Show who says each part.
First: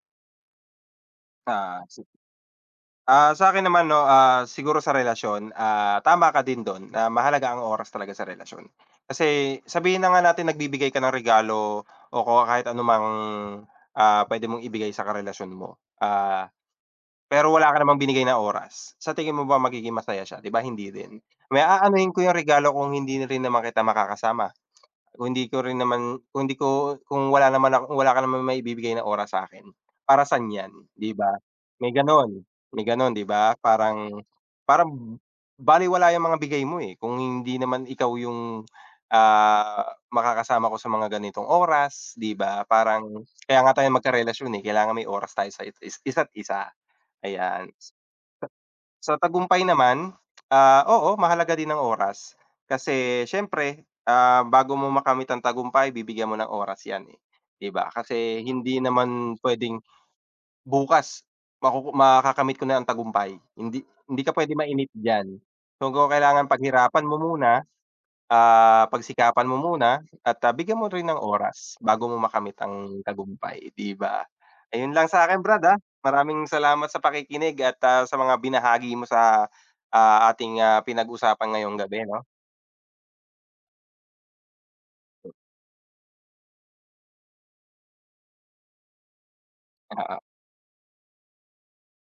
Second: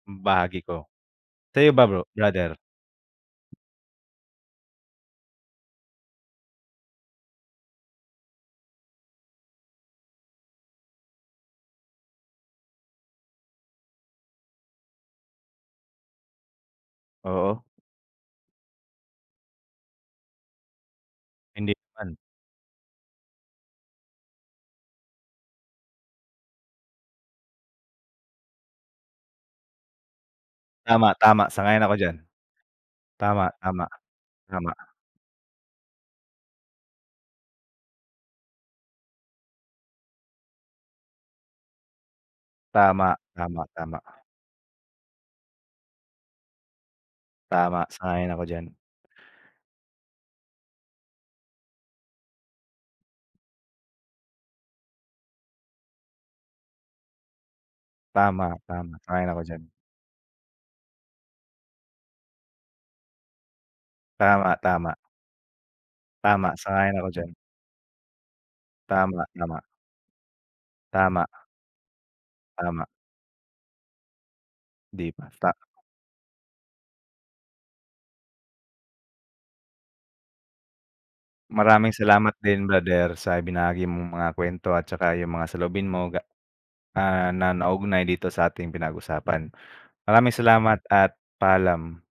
Speaker 1: Hmm, bahagi ko. Sa'yo
Speaker 2: Ah,
Speaker 1: ba bro
Speaker 2: se
Speaker 1: brother?
Speaker 2: Ah, sa'kin naman, 'no? Ah, siguro sa relasyon, ah, tama ka din do'n na mahalaga ang oras talaga sa relasyon. Kasi sabihin na nga natin nagbibigay ka ng regalo o ko kahit anumang, ah, pwede mong ibigay sa karelasyon mo. Ah, pero
Speaker 1: Oo.
Speaker 2: wala ka namang binigay na oras, sa tingin mo ba magiging masaya siya? 'Di ba, hindi rin. Me
Speaker 1: Hindi naman.
Speaker 2: aanuhin ko yang regalo kung hindi rin naman kita makakasama, kung hindi ko rin naman kung di ko kung wala naman ako wala ka naman maibibigay na oras sa'kin. Para san yan,
Speaker 1: Tama,
Speaker 2: 'di ba?
Speaker 1: tama sang-ayon
Speaker 2: May
Speaker 1: ako diyan.
Speaker 2: ganon, may ganon, 'di
Speaker 1: Tama,
Speaker 2: ba?
Speaker 1: tama.
Speaker 2: Parang
Speaker 1: Tama.
Speaker 2: parang balewala yang mga bigay mo, eh, kung hindi naman ikaw yung, ah, makakasama ko sa mga ganitong oras, 'di ba?
Speaker 1: Tama,
Speaker 2: Parang kaya
Speaker 1: tama,
Speaker 2: nga tayong
Speaker 1: tama.
Speaker 2: magkarelasyon, eh, kailangan may oras tayo sa it is isa't isa. Ayan.
Speaker 1: Tama,
Speaker 2: Huh.
Speaker 1: sang-ayon ako diyan.
Speaker 2: Sa tagumpay naman, ah, oo, mahalaga din ang oras. Kasi siyempre, ah, bago mo makamit ang tagumpay bibigyan mo ng oras yan, eh, 'di ba? Kasi
Speaker 1: Tama,
Speaker 2: hindi
Speaker 1: tama, sang-ayon
Speaker 2: naman
Speaker 1: ako diyan.
Speaker 2: pwedeng bukas makuku makakamit ko na ang tagumpay. Hindi hindi ka pwede
Speaker 1: Tama,
Speaker 2: mainip
Speaker 1: tama.
Speaker 2: diyan. So, kung kailangan
Speaker 1: Tama, sang-ayon
Speaker 2: paghirapan
Speaker 1: ako
Speaker 2: mo
Speaker 1: diyan.
Speaker 2: muna, ah,
Speaker 1: Tama,
Speaker 2: pagsikapan mo
Speaker 1: tama.
Speaker 2: muna at, ah, bigyan mo rin ng
Speaker 1: Tama.
Speaker 2: oras, bago mo makamit
Speaker 1: Tama.
Speaker 2: ang tagumpay, 'di ba? Ayun lang
Speaker 1: 'Di
Speaker 2: sakin
Speaker 1: bata
Speaker 2: brad, ah. Maraming salamat sa pakikinig at, ah, sa mga binahagi mo sa, ah, ating, ah, pinag-usapan ngayong
Speaker 1: Maraming
Speaker 2: gabi, 'no?
Speaker 1: salamat din brother sa ibinahagi mong mga kwento at tsaka
Speaker 2: Hmm.
Speaker 1: yung mga saloobin mo ga ah, na naugnay dito sa'ting pinag-usapan.
Speaker 2: Oo.
Speaker 1: Maraming salamat at paalam.